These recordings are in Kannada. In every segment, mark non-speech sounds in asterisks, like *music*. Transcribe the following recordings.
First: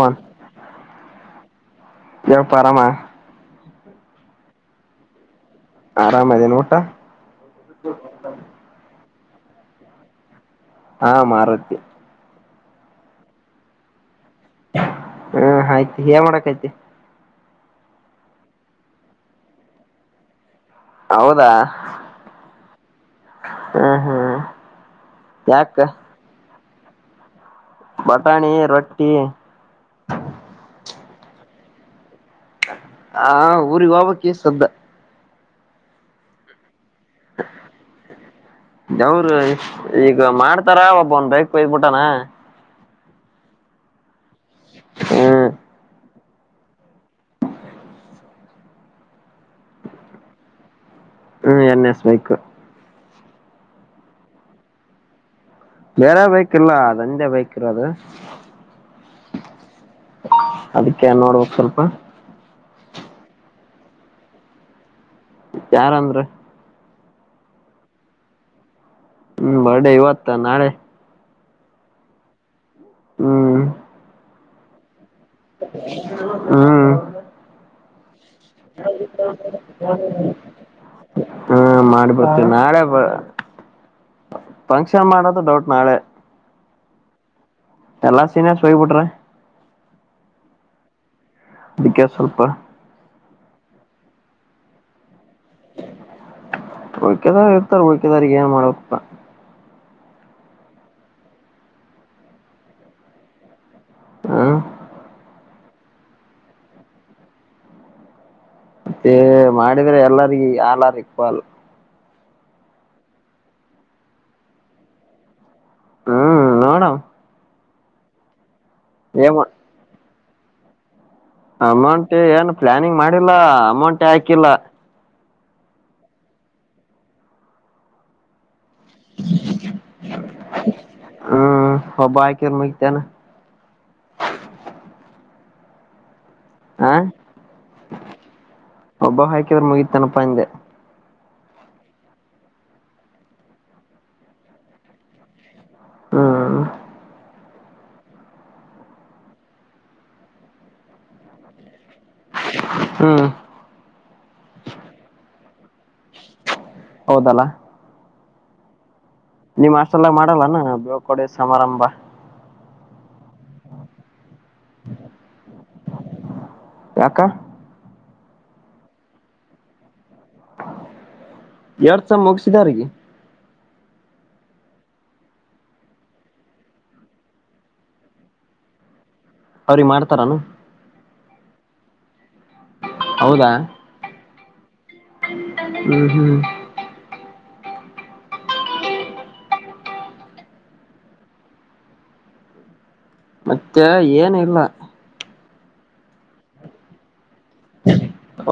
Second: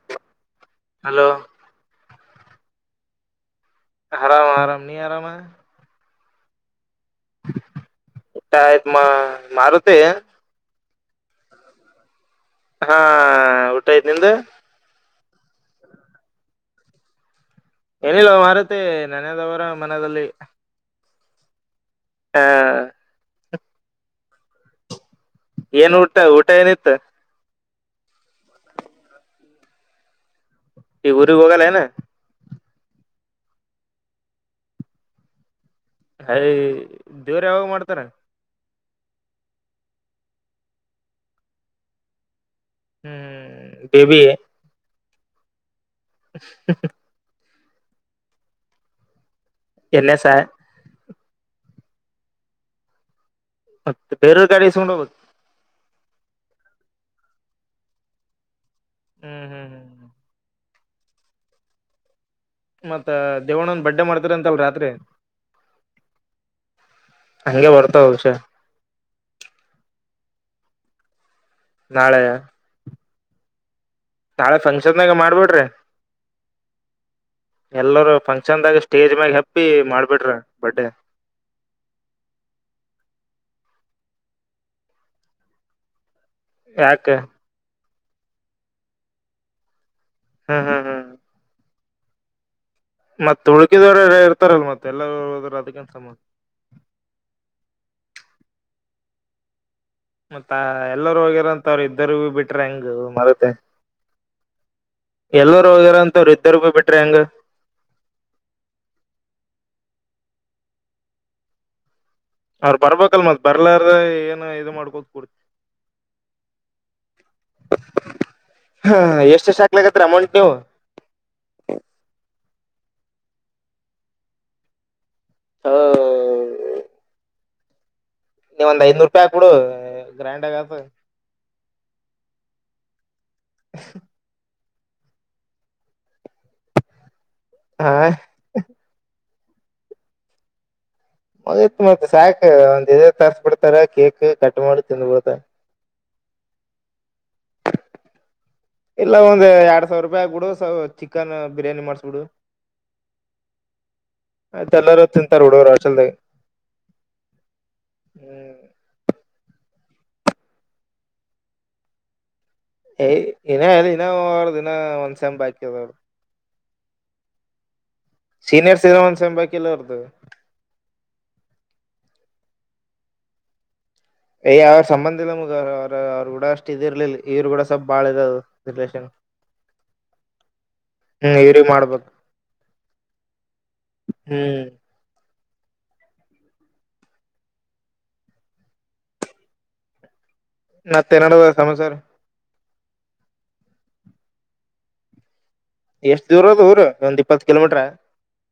ಫೋನ್ ಹಲೋ ಯಪ್ಪರಾಮ ಆರಾಮ ಆರಾಮ ನೀ ಆರಾಮ ಆರಾಮದನ ಊಟ ಟಪ ಮಾರು ತ ಹಾ ಮಾರತ್ತೆ ಹಾ ಊಟ ಐ್ತ್ ನಿದ ಹಾ ಆಯ್ತಿ ಏ ಮಾಡಕ್ಯ್ತ ಏನಿಲ್ಲ ವಾರತಿ ನನದವರ ಮನದಲ್ಲಿ ಹೌದಾ ಹಾ ಹ್ಮ್ ಹ್ಮ್ ಯಾಕ ಏನ್ ಊಟ ಊಟ ಏನಿತ್ತ ಬಟಾಣಿ ರೊಟ್ಟಿ ಈ ಗುರಿ ಹೋಗಲನೆ ಹಾ ವಾವ ಕೇಸ್ ಅಂತೆ ಅಯ ದೇವ್ ಯಾವಾಗ ಮಾಡ್ತಾರ ಯವರು ಈಗ ಮಾಡ್ತಾರ ಒಬ್ಬ ಒನ್ ಬೇಕ್ ಬಯಬಿಟ್ಟಾನ ಹ್ಮ್ ಬ ಬಿ ಹ್ಮ ಎನಸ ಹ್ಮ್ ಎನ್ನಸ್ಬೇಕು *unintelligible* ಬೇರೆ ಬೈಕ್ ಇಲ್ಲ ಅದೋಂದೇ ಬೈಕ್ ಇರೋದು ಹ್ಮ್ ಹ್ಮ್ ಹ್ಮ್ ಅದಕ್ಕೆ ನ್ ನೋಡ್ಬೇಕಕ್ ಸ್ವಲ್ಪ ಮತ್ತತ್ ದೇವಣ್ಣ ಒಂದ ಬಡ್ಡೆ ಮಾಡ್ತಾರ ಅಂತಲ್ ರಾತ್ರಿ ಯಾರಂದ್ರ ಹಂಗಗೆ ಬರ್ತಾ ಹೌಷ ಹ್ಮ್ ಬರ್ಡೇ ಇವತ ನಾಳೆ ನಾಳೆಯ ಹ್ಮ್ ತಾಳೆಫಕ್ಷನ್ ಹ್ಮ್ ಎಲ್ಲರೂ ಫಂಕ್ಷನ್ದಾಗ ಸ್ಟೇಜ್ ಮ್ಯಾಗ ಹತ್ತಿ ಮಾಡ್ಬಿಟ್ರು ಬರ್ಡೇ ಹಾ ಮಾಡಿ *unintelligible* ನಾಳೆ ಫಂಕ್ಷನ್ ಮಾಡೋದು ಡೌಟ್ ನಾಳೆ ಯಾಕೇ ಎಲ್ಲಾ ಸೀನ *unintelligible* ಬಿಟ್ರೆ ಹ್ ಹ್ ಹ್ ಅದಕ್ಕೆ ಸ್ವಲ್ಪ ಮತ್ತತ್ ಉುಳ್ಕಿದವ್ರ ಇರ್ತಾರಲ್ ಮತ್ತೆ ಎಲ್ಲದ್ರ ಅದಕ್ಕನ್ ಸಮ ಹುಳ್ಕಿದಾರಗ ಏನ್ *unintelligible* ಮತ್ತ ಎಲ್ಲರೂ ಹೋಗಿರಂತ ಅವ್ರರು ಇದರು ಬಿಟ್ರ ಹೆಂಗ ಮರುದೆ ಹ್ಮ ಎಲ್ಲರು ಹೋಗಾರ ಅಂತವರು ಇದ್ದರು ಬಿಟ್ರೆ ಹೆಂಗ ಹೇ ಮಾಡಿದ್ರೆ ಎಲ್ಲರಿಗ ಆಲ್ಲ್ ಅರ್ ಇಕ್ವಲ್ ಅವ್ರ ಬರ್ಬೇಕಲ್ ಮತ್ ಬರ್ಲಾರ ಏನು ಇದು ಮಾಡ್ಕೋಕ್ಡುದ ನಡಾ *unintelligible* *inaudible* ಅಮೌಂಟ್ ಏನು ಪ್ಲಾನಿಂಗ್ ಮಾಡಿಲ್ಲ ಅಮೌಂಟೆ ಹಾಕಿಲ್ಲ *inaudible* ನೀವ ಒಂದ್ ಐದ್ನೂರು ರೂಪಾಯಿ ಕೊಡು ಗ್ರ್ಯಾಂಡ್ ಆಗ *unintelligible* *inaudible* *inaudible* ಹಾ ಹಾ *unintelligible* *unintelligible* *inaudible* ಮಗತ್ ಮತ್ ಸಾಯಕ್ಕೆ ಒಂದ್ ತರ್ಸ್ ಬಿಡ್ತಾರೆ ಕೇಕ್ ಕಟ್ ಮಾಡಿ ತಿನ್ಬೋಕ ಹ್ಮ ಇಲ್ಲ ಒಂದ್ ಅರು ಸಾವಿರ ರೂಪಾಯಿ ಆಕ್ಬಿಡು ಚಿಕನ್ ಬಿರಿಯಾನಿ ಮಾಡ್ಸಕೊಂತಿನಿ ಹ್ಮ್ ಆಯ್ತ ಎಲ್ಲಾರೂ ತಿಂತಾರೆ ಬಿಡು ರಚಲ್ದ ಹೌದಲ ಹ್ಮ್ ನಿಮ್ ಹಷ್ಟಲ್ಲಗ ಮಾಡಲ್ಲೇನು ಬೇಳ್ಕಡೆ ಸಮಾರಂಭ *inaudible* ಯಕ್ಕ ಸೀನಿಯರ್ *inaudible* *unintelligible* ಎರಡ್ ಸ ಮುಗಸಿದಾರಿಗೆ ಯ ಅವ್ರ ಸಂಬಂಧ ಇಲ್ಲ ಮುಗ ಅವ್ರ ಅವ್ರರು ಕೂಡ ಅಷ್ಟ್ ಇದಿ ಇರ್ಲಿಲ್ಲ ಇವ್ರು ಕೂಡ ಸ್ವಲ್ಪ್ ಬಾಳ ಇ ರಿಲಷನ್ ಅವ್ರೀ ಮಾಡ್ತಾರಾನ ಹ್ಮ್ ಇವ್ರ ಮಾಡ್ಬೇಕು ಹೌದಾ ಹ್ಮ್ *unintelligible* *unintelligible* ಸಮಾಚರ ಮತ್ತೆ ಏನ ಇಲ್ಲ ಎಷ್ಟ್ ದೂರ ಅದ ಊರು ಒಂದ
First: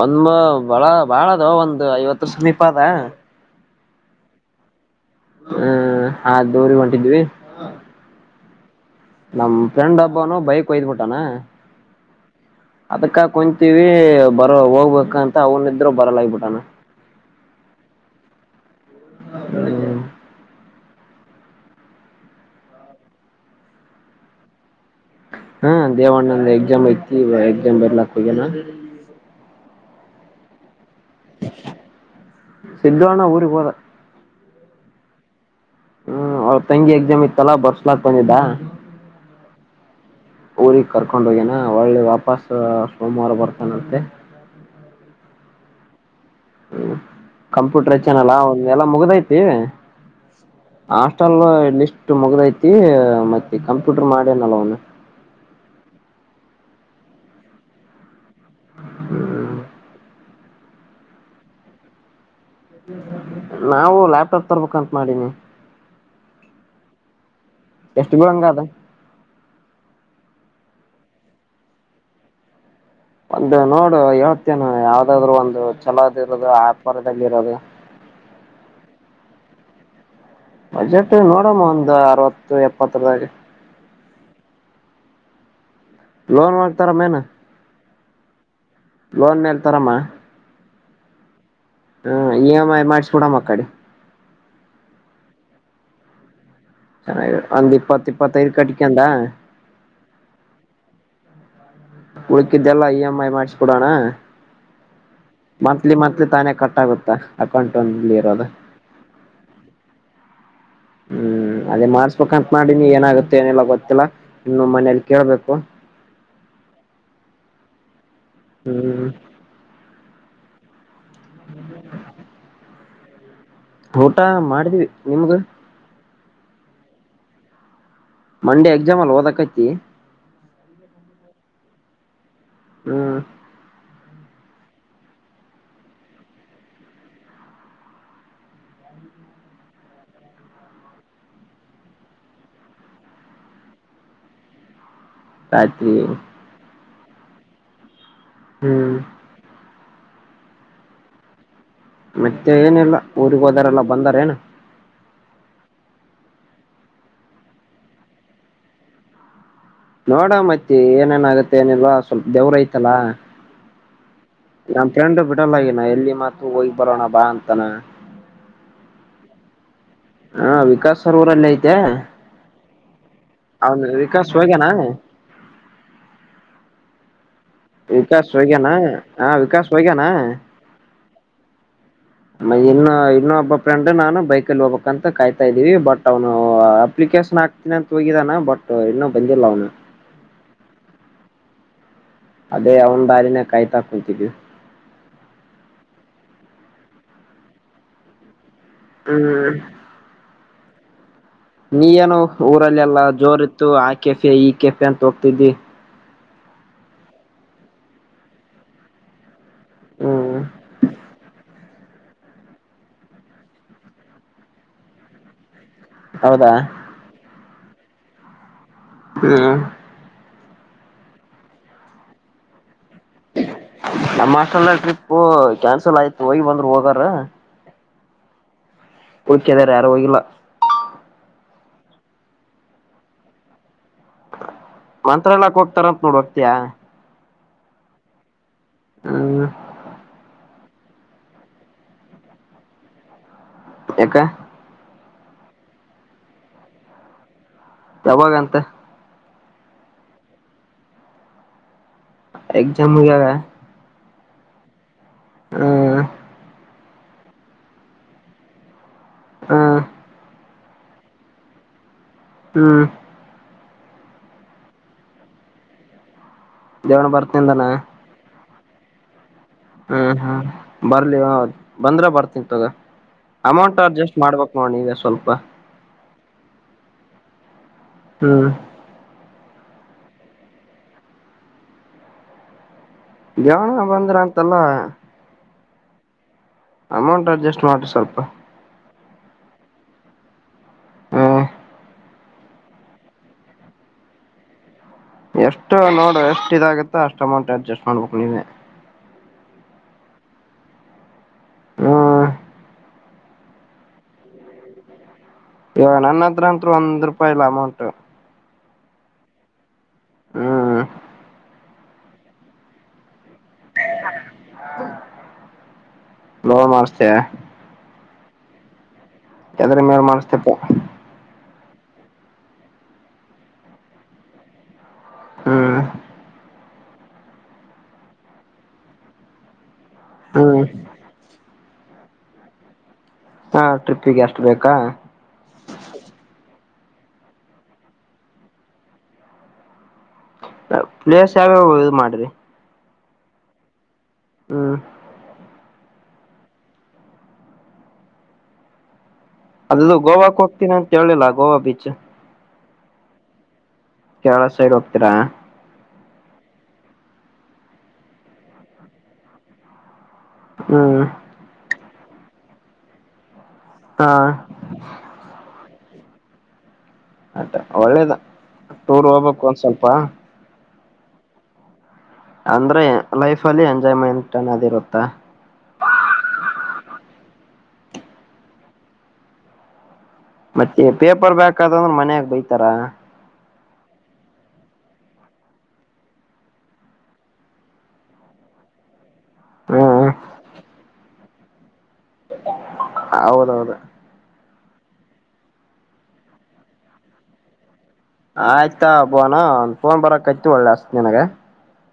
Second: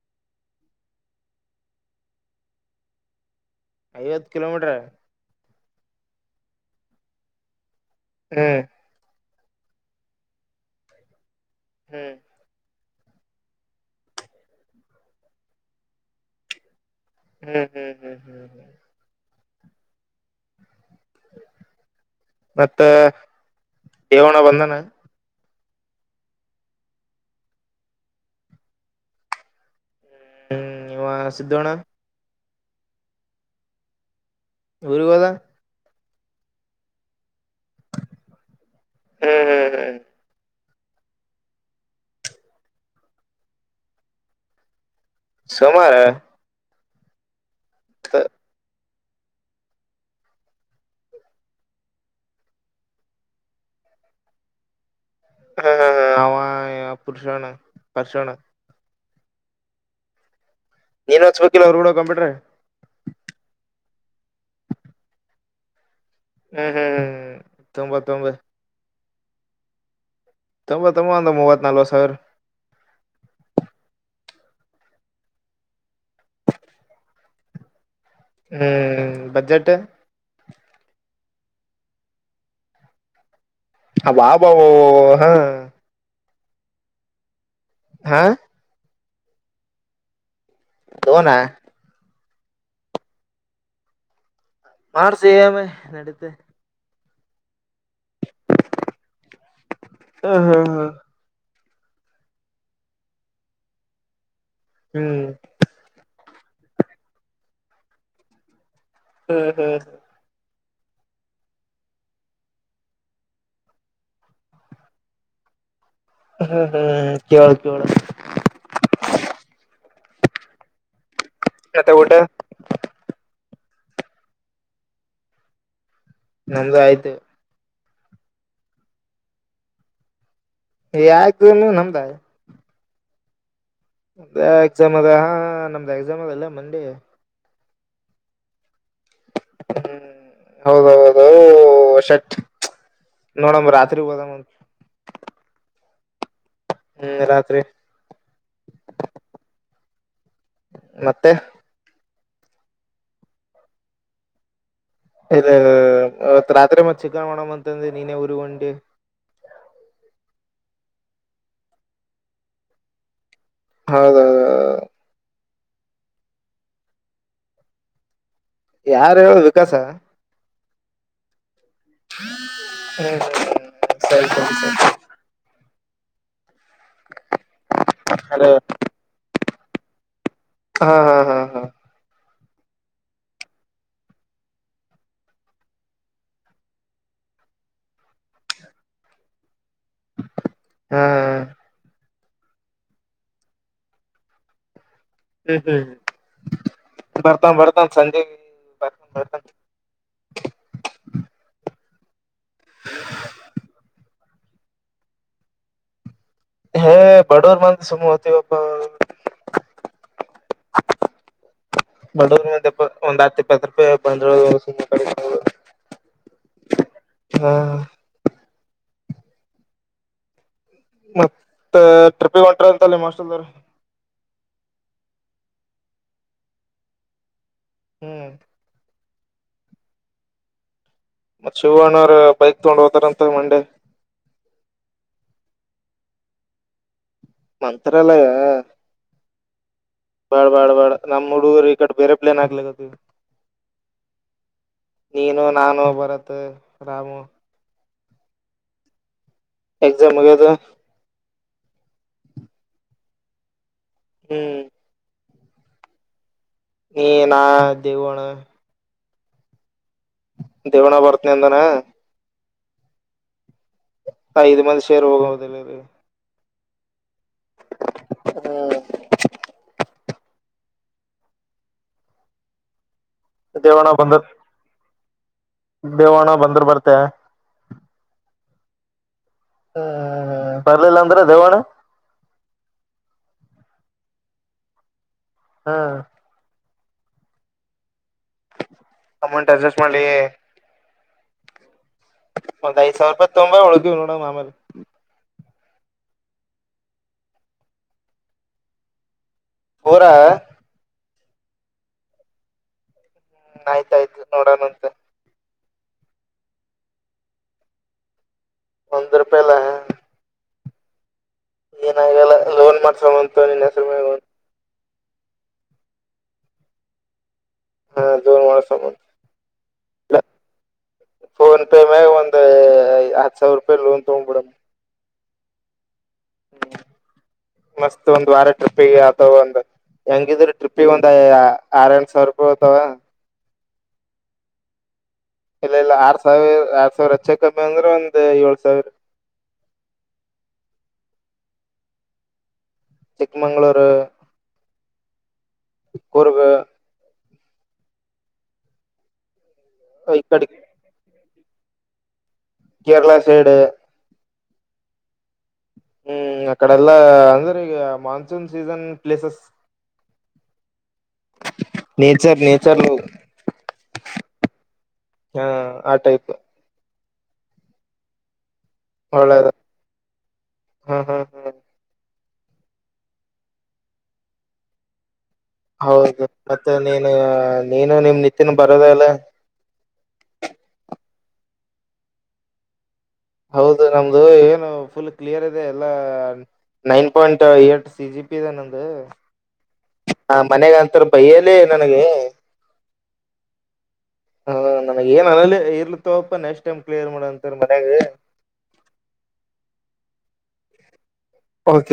ಒಂದ ಬಳ ಬಾಳದು ಒಂದು ಐವತ್ತುರ ಸಮೀಪ ಅದ ಐವತ್ತು ಕಿಲೋಮೀಟರ್ ಹ್ಮ್ ಆ ದೂರಿ ಹೊಂಟಿದ್ವಿ ಹ್ಮ್ ನಮ್ ಫ್ರೆಂಡ್ ಹಬ್ಬನು ಬೈಕ್ ಒಯ್ದ್ಬಿಟ್ಟಾನ ಹ್ಮ್ ಅದಕ್ಕ ಕುಂತೀವಿ ಬರೋ ಹೋಗ್ಬೇಕ ಅಂತ ಅವನಿದ್ರರು ಬರಲ್ಲ ಆಗಬಿಟ್ಟಾನ ಹ್ಮ್ ಹ್ಮ್ ಹ್ಮ್ ಹ್ಮ್ ಹ್ಮ್ ಹ್ಮ್ ಮತ್ತ ಯವಣ ಬಂದನ ಹ್ಮ ದೇವಣ್ಣಂದ ಎಕ್ಸಾಮ್ ಐತಿ ಎಕ್ಸಾಮ್ ಬರ್ಲಾಕ್ ಹಗ್ಯನಾ ಹ್ಮ್ ಇವ ಸಿದ್ದೋಣ್ಣ ಸಿದ್ದಣ್ಣ ಊರುಗೆ ಹೋದ ಊರು ಹೋದಾ ಹ್ಮ್ ಅವ್ರ ತಂಗಿ ಎಕ್ಸಾಮ್ ಇತ್ತಲ್ಲ ಬರ್ಸ್ಲಾಕ್ ಬಂದಿದ್ದ ಹ್ಮ್ ಹ್ಮ್ ಹ್ಮ್ ಊಗ್ ಕರ್ಕೊಂಡ್ ಹೋಗ್ಯನಾ ಒಳ್ಳೆ ವಾಪಸ್ ಸೋಮವಾರ ಬರ್ತಾನಂತೆ ಸೋಮವಾರ ಹ್ಮ್ ಕಂಪ್ಯೂಟರ್ ಹೆಚ್ಚೇನಲ್ಲ ಒಂದ ಎಲ್ಲಾ ಮುಗ್ದೈತಿ ಹಾಸ್ಟಲ್ ಲಿಸ್ಟ್ ಮುಗ್ದೈತಿ ಮತ್ತೆ ಕಂಪ್ಯೂಟರ್ ಮಾಡಿನಲ್ವನು ಹ ಅವ ಪುರುಷೋನ ಪರ್ಷಣ ಹ್ಮ್ ನೀನ್ ಹೊಚ್ಕಿಲ್ಲವ ಅರುಣ್ ಕಂಪ್ಯೂಟರ್ ಆಗ ನಾವು ಲ್ಯಾಪ್ಟಾಪ್ ತರ್ಬೇಕಂತ ಮಾಡೀನಿ ಹ್ಮ್ ಹ್ಮ್ ಹ್ಮ್್ಮ ಎಷ್ಟು ಬೀಳಂಗ ಅದ *unintelligible* ಅಂದು ಮೂವತ್ತು ನಾಲ್ವತ್ತು ಸಾವಿರ ಒಂದು ನೋಡು ಹೇಳ್ತೇನೆ ಯಾವ್ದಾದ್ರು ಒಂದು ಛಲೋದ್ ಇರೋದು ಆಪರದಲ್ಲಿ ಇರೋದು ಹ್ಮ್ ಬಜೆಟ್ ಬಜೆಟ್ ನೋಡಮ್ಮ ಒಂದು ಅರವತ್ತು ಎಪ್ಪತ್ತರದಾಗ ಹ ವಾಬ ಹಾ ಲೋನ್ ಮಾಡ್ತಾರ ಮೇನಾ ಹಾ ಲೋನ್ ಮೇಲ್ ತರಮ್ಮ ಲೋನಾ ಹ ಇ ಎಮ್ ಐ ಮಾಡ್ಸಬೊಡ್ ಅ ಕಡೆ ಮಾಡಶು ಈ ಎಂ ಐ ನಡತೆ ಚೆನ್ನ ಅಂದ ಇಪ್ಪತ್ತು ಇಪ್ಪತ್ತೈರು ಕಟ್ಟಿಕಂತಾ ಹ ಹ ಹ ಉಳಕಿದ್ದೆಲ್ಲಾ ಇ ಎಮ್ ಐ ಮಾಡ್ಸಿಕೊಡೋಣ ಹ್ಮ್ ತಾನೇ ಕಟ ಆಗುತ್ತಾ ಅಕೌಂಟ್ ಒಂದ ಇರೋದ ಹ್ಮ್ ಹ್ಮ್ ಹ್ಮ ಹ್ಮ್ ಹ್ಮ ಅದೇ ಮಾಡ್ಸ್ಬೇಕಂತ ಮಾಡಿನಿ ಏನಾಗುತ್ತೆ ಏನೆಲ್ಲ ಗೊತ್ತಿಲ್ಲಾ ಇನ್ನು ಮನೇಲಿ ಕೇಳ್ಬೇಕು ಹ ಹಾ ಕವ ಕವಳ ಹ್ಮ್ ಮತ್ತ ಊಟ ಊಟ ಮಾಡಿದ್ವಿ ನಿಮ್ಗ ನಮ್ದ ಆಯ್ತು ಮಂಡೆ ಎಕ್ಸಾಮ್ ಅಲ್ಲಿ ಓದಕೈತಿ ಆಯ್ಕ ಏನು ನಮ್ದಾಯ ಹ್ಮ್ ಎಕ್ಸಾಮ್ ಅದ ಹ ನಮ್ದ ಎಕ್ಸಾಮ್ ಅದಲ್ಲ ಮಂಡೇ ಹ್ಮ್ ಹೌದ ಹೌದು ಷಟ್ ನೋಡಮ್ಮ ರಾತ್ರಿ ಹೋದ ಕಾಯತ್ರಿ ಹ್ಮ್ ರಾತ್ರಿ ಹ್ಮ್ ಮತ್ತೆ ಮತ್ತೆ ಏನಿಲ್ಲ ಊಗ್ ಹೋದರೆಲ್ಲ ಬಂದಾರ ಏನ ಇತ್ ರಾತ್ರಿ ಮತ್ ಚಿಕ್ಕನ್ ಹಡಮ ಅಂತಂದ್ರೆ ನೀನೇ ಉರಿ ಒನ್ ಿ ನೋಡ ಮತ್ತೆ ಏನೇನಾಗತ್ತೆ ಏನಿಲ್ವಾ ಸ್ವಲ್ಪ ದೇವ್ರ ಐತಲ್ಲಾ ಹೌದೌದು ನಮ ಫ್ರೆಂಡ್ು ಬಿಡಲ್ಲಗನ ಎಲ್ಲಿ ಮಾತ್ ಹೋಗ್ ಬರೋಣ ಬಾ ಅಂತಾನ ಯಾರ ಹೇಳ ವಿಕಾಸ ಹಾ ವಿಕಾಸ್ ಸರವರಲ್ಲ ಐತೆ ಹ್ಮ್ ಹೌದ ಸರಿ ವಿಕಾಶ್ ಸರಿ ಹಗ್ಯನಾ ಸರಿ ವಿಕಾಸ್ ಹಲೋ ಹಗನಾ ಹಾ ವಿಕಾಸ್ ಹಗನಾ ಹಾ ಹಾ ಹಾ ಹಾ ಮ ಇನ್ನು ಇನ್ನೊಬ್ಬ ಫ್ರೆಂಡ್ ನಾನು ಬೈಕಲ್ಲಿ ಹೋಗ್ಬೇಕಕ್ ಅಂತ ಕಾಯ್ತಾ ಇದ್ದೀವಿ ಬಟ್ ಅವನು ಅಪ್ಲಿಕ ಾಕ್ತೀನಿ ಅಂತ ಹೋಗಿದಾನ ಬಟ್ ಇನ್ನುೂ ಬಂದಿಲ್ಲ ಅವನ ಹಾ ಅದೇ ಅವನ್ ದಾಲಿನ ಕಾಯತಾಕುಂತಿದ್ದು ಹ್ಮ್ ಹ್ಮ್ ಹ್ಮ್ ಬರ್ತಾನ್ ಬರ್ತಾನ್ ಸಂಜೆ ಬರ್ತಾನ ಬರ್ತಾನ ಹ್ಮ್ ನೀ ಏನು ಊರಲ್ಲೆಲ್ಲಾ ಜೋರ್ ಇತ್ತು ಆ ಕೆಫೆ ಈ ಕೆಫೆ ಅಂತ ಹೋಗ್ತಿದಿ ಹ ಬಡೋರ್ ಮಂದ ಸಮಹತಿ ಬಬ ಹ್ಮ ಬಡೂರ್ ಮಂದೆ ಒಂದ್ ಹತ್ತು ಇಪ್ಪತ್ತು ರೂಪಾಯಿ ಬಂದ್ರು ಹೌದಾ ಹಾ ಹ್ಮ ಮತ್ತ ಟ್ರಿಪ್ಪಿ ಹೊಂಟ್ರ ಅಂತಲ್ಲ ಮಸ್ಲ್ದಾರ ನಮ್ಮ ಟ್ರಿಪ್ ಕ್ಯಾನ್ಸಲ್ ಆಯ್ತು ಹೋಗಿ ಬಂದ್ರರು ಹೋಗಾರ ಹ್ಮ್ ಓಕಾದಾರ ಯಾರು ಹೋಗಿಲ್ಲ ಮತ್ತ್ ಶಿವಣ ಅವ್ರ ಬೈಕ್ ತಗೊಂಡ್ ಹೋತಾರಂತ ಮಂಡೆ ಮಂತ್ರ ಎಲ್ಲಕ್ ಹೋಗ್ತಾರಂತ ನೋಡ್ ಹೋಗ್ತಯಾ ಮಂತ್ರತ್ರಾಲಯ ಹ್ಮ ಬಾಳ್ ಬಾಳ್ ಬಾಳ ನಮ್ ಹುಡುಗರು ಈ ಕಡೆ ಬೇರೆ ಪ್ಲೇನ್ ಆಗ್ಲಿಕ್ಕ ಎಕ್ಕ ನೀನು ನಾನು ಬರತ್ತ ರಾಮು ಯಾವಾಗಂತ ಎಕ್ಸಾಮ್ ಹಗೆದು ಎಗ್ಜಾಮ ಮುಗೆಾಗ ಹ್ಮ್ ಹ್ಮ ನೀ ನಾ ದೇವಣ ಹಾ ದೇವಣ್ಣ ಬರ್ತ್ನ ಅಂದನ ಹ್ಮ್ ಇದು ಮಂದಿ ಶೇರ್ ಹೋಗ ಅದಲ್ಲೆಯಲ್ಲಿ ಜವನ ಬರ್ತೀಿಂದಾನ ಹ್ಮ್ ಹ್ಮ್ ಹ್ಮ ಬರ್ಲಿ ಬಂದ್ರ ಬರ್ತನ್ ತಗ ಅಮೌಂಟ್ ದೇವಣ ಅಡ್ಜಸ್ಟ್ ಬಂದರ್ ಮಾಡ್ಬೇಕು ನೋಡಿ ಈಗ ಸ್ವಲ್ಪ ದೇವಣ ಬಂದ್ರ ಬರ್ತೆ ಹ್ಮ ಹ್ಮ್ ಬರ್ಲಿಲ್ಲ ಅಂದ್ರೆ ದೇವಣ ಜವನ ಬಂದ್ರ ಅಂತಲ್ಲ ಹಾ ಅಮೌಂಟ್ ಅಡ್ಜಸ್ಟ್ ಮಾಡ್ರಿ ಸ್ವಲ್ಪ ಅಮೌಂಟ್ ಅಡ್ಜಸ್ಟ್ ಮಾಡಲಿ ಹ್ಮ್ ಒಂದ್ ಐದ ಸಾವಿರ ರತ್ ತೊಂಬ ಒಳಗಿವವ್ ನೋಡ ಆಮೇಲೆ ಎಷ್ಟು ನೋಡು ಎಷ್ಟು ಇದಾಗುತ್ತೋ ಅಷ್ಟು ಅಮೌಂಟ್ ಅಡ್ಜಸ್ಟ್ ಮಾಡ್ಬೇಕು ನೀವೇ ಹರಾ ಹ್ಮ್ ಹ್ಮ್ ಆಯ್ತಾಯ್ತು ನೋಡೋಣಂತ ಇಯ ನನ್ನದ್ರಂತ್ ಒಂದ್ ರೂಪಾಯಿ ಇಲ್ಲ ಅಮೌಂಟ್ ಒಂದ ರಪಾಯಲ್ಲ ಹ್ಮ್ ಏನಾಗಲ್ಲ ಲೋನ್ ಮಾಡ್ಸಂತ ನಿನ್ ಹೆಸರು ನ ಮಾರ್ಚ್ ಹಾ ದೋನ್ ಮಾಡಸ ಎದರ ಮೇಲೆಮನಸತೆಪ್ಪ ಮಗ ಒಂದು ಹತ್ತು ಸಾವಿರ ರೂಪಾಯಿ ಲೋನ್ ತೋಗ ಬಿಡ ಹ್ಮ್ ಹ್ಮ ಮಸ್ತ್ ಒಂದು ವಾರ ಟ್ರಿಪ್ ಅಗ್ತಾ ಒಂದು ಹೆಂಗಿದ್ರ ಹ್ಮ್ ಟ್ರಿಪ್ಪಿಗೆಗ ಒಂದ್ ಆರ ಎರಡು ಸಾವಿರ ರೂಪಾಯಿ ಹತಾವ ಹಾ ಟ್ರಿಪ್ಪಿಗೆ ಎಷ್ಟು ಬೇಕಾ ಇಲ್ಲ ಇಲ್ಲ ಆರ್ ಸಾವಿರ ಆರ್ ಸಾವಿರ ಹಚ್ಚ ಕಮ್ಮಿ ಅಂದ್ರೆ ಒಂದ್ ಏಳ್ ಸಾವಿರ *inaudible* ಪ್ಲೇರ್ಸ್ ಯಾವ ಇ ಮಾಡ್ರಿ ಚಿಕ್ಕಮಂಗ್ಗಳೂರು ಹ್ಮ್ ಕುರ್ಗ ಅದದು ಈ ಗೋವಾಕ್ಕೆ ಕಡೆ ಹೋಗ್ತೀನಿ ಅಂತ ಹೇಳಿಲ್ಲ Goa beach Kerala side Kerala side ಹೋಗ್ತೀರಾ ಹ್ಮ್ ಅಕಡೆಲ್ಲಾ ಅಂದ್ರೆ ಈಗ ಮಾನ್ಸೂನ್ ಸೀಸನ್ ಪ್ಲೇಸಸ್ ಹ್ಮ್ ನೇಚರ್ ನೇಚರ್ ಹಾ ಹ ಟೈಪ್ *unintelligible* ಅತ್ತಾ ಒಳ್ಳೇದ ಟೂರ್ ಹೋಗ್ಬೇಕಕ್ು ಒಂದ್ ಸ್ವಲ್ಪ ಹಾ ಹಾ ಹಾ ಅಂದ್ರೆ ಲೈಫ್ ಅಲ್ಲಿ ಎಂಜಾಯ್ಮೆಂಟ್ ಅನದ ಇರುತ್ತ ಹ ನೀನು ನಿಮ್ ನಿತ್ಯನ ಬರೋದ ಅಲ್ಲ ಮತ್ತೆ ಪೇಪರ್ ಬ್ಯಾಕ್ ಅ ಅಂದ್ರೆ ಮನ್ಯಾಗ ಬೈತಾರ ಹೌದು ನಮ್ದು ಏನು ಫುಲ್ ಕ್ಲಿಯರ್ ಇದೆ ಎಲ್ಲ *unintelligible* nine point eight C G P ದ ನದು ಹ್ಮ್ ಹ ಮನೆಗಂತರ ಬೈಯಲ್ಲಿ ನನಗೆ ಹೌದೌದು ಹ ನನ ಏನೇ ಇರ್ಲತವಪ್ಪ ನೆಕ್ಸ್ಟ್ ಟೈಮ್ಿಯರ್ ಮಾಡ ಅಂತ ಆಯ್ತಾಬೋಾನ ಒಂದ ಫೋನ್ ಬರಕೈತಿ ಒಳ್ಳೆ ಅಸ್ತತ್ ನಿನಗ ಸ ಸ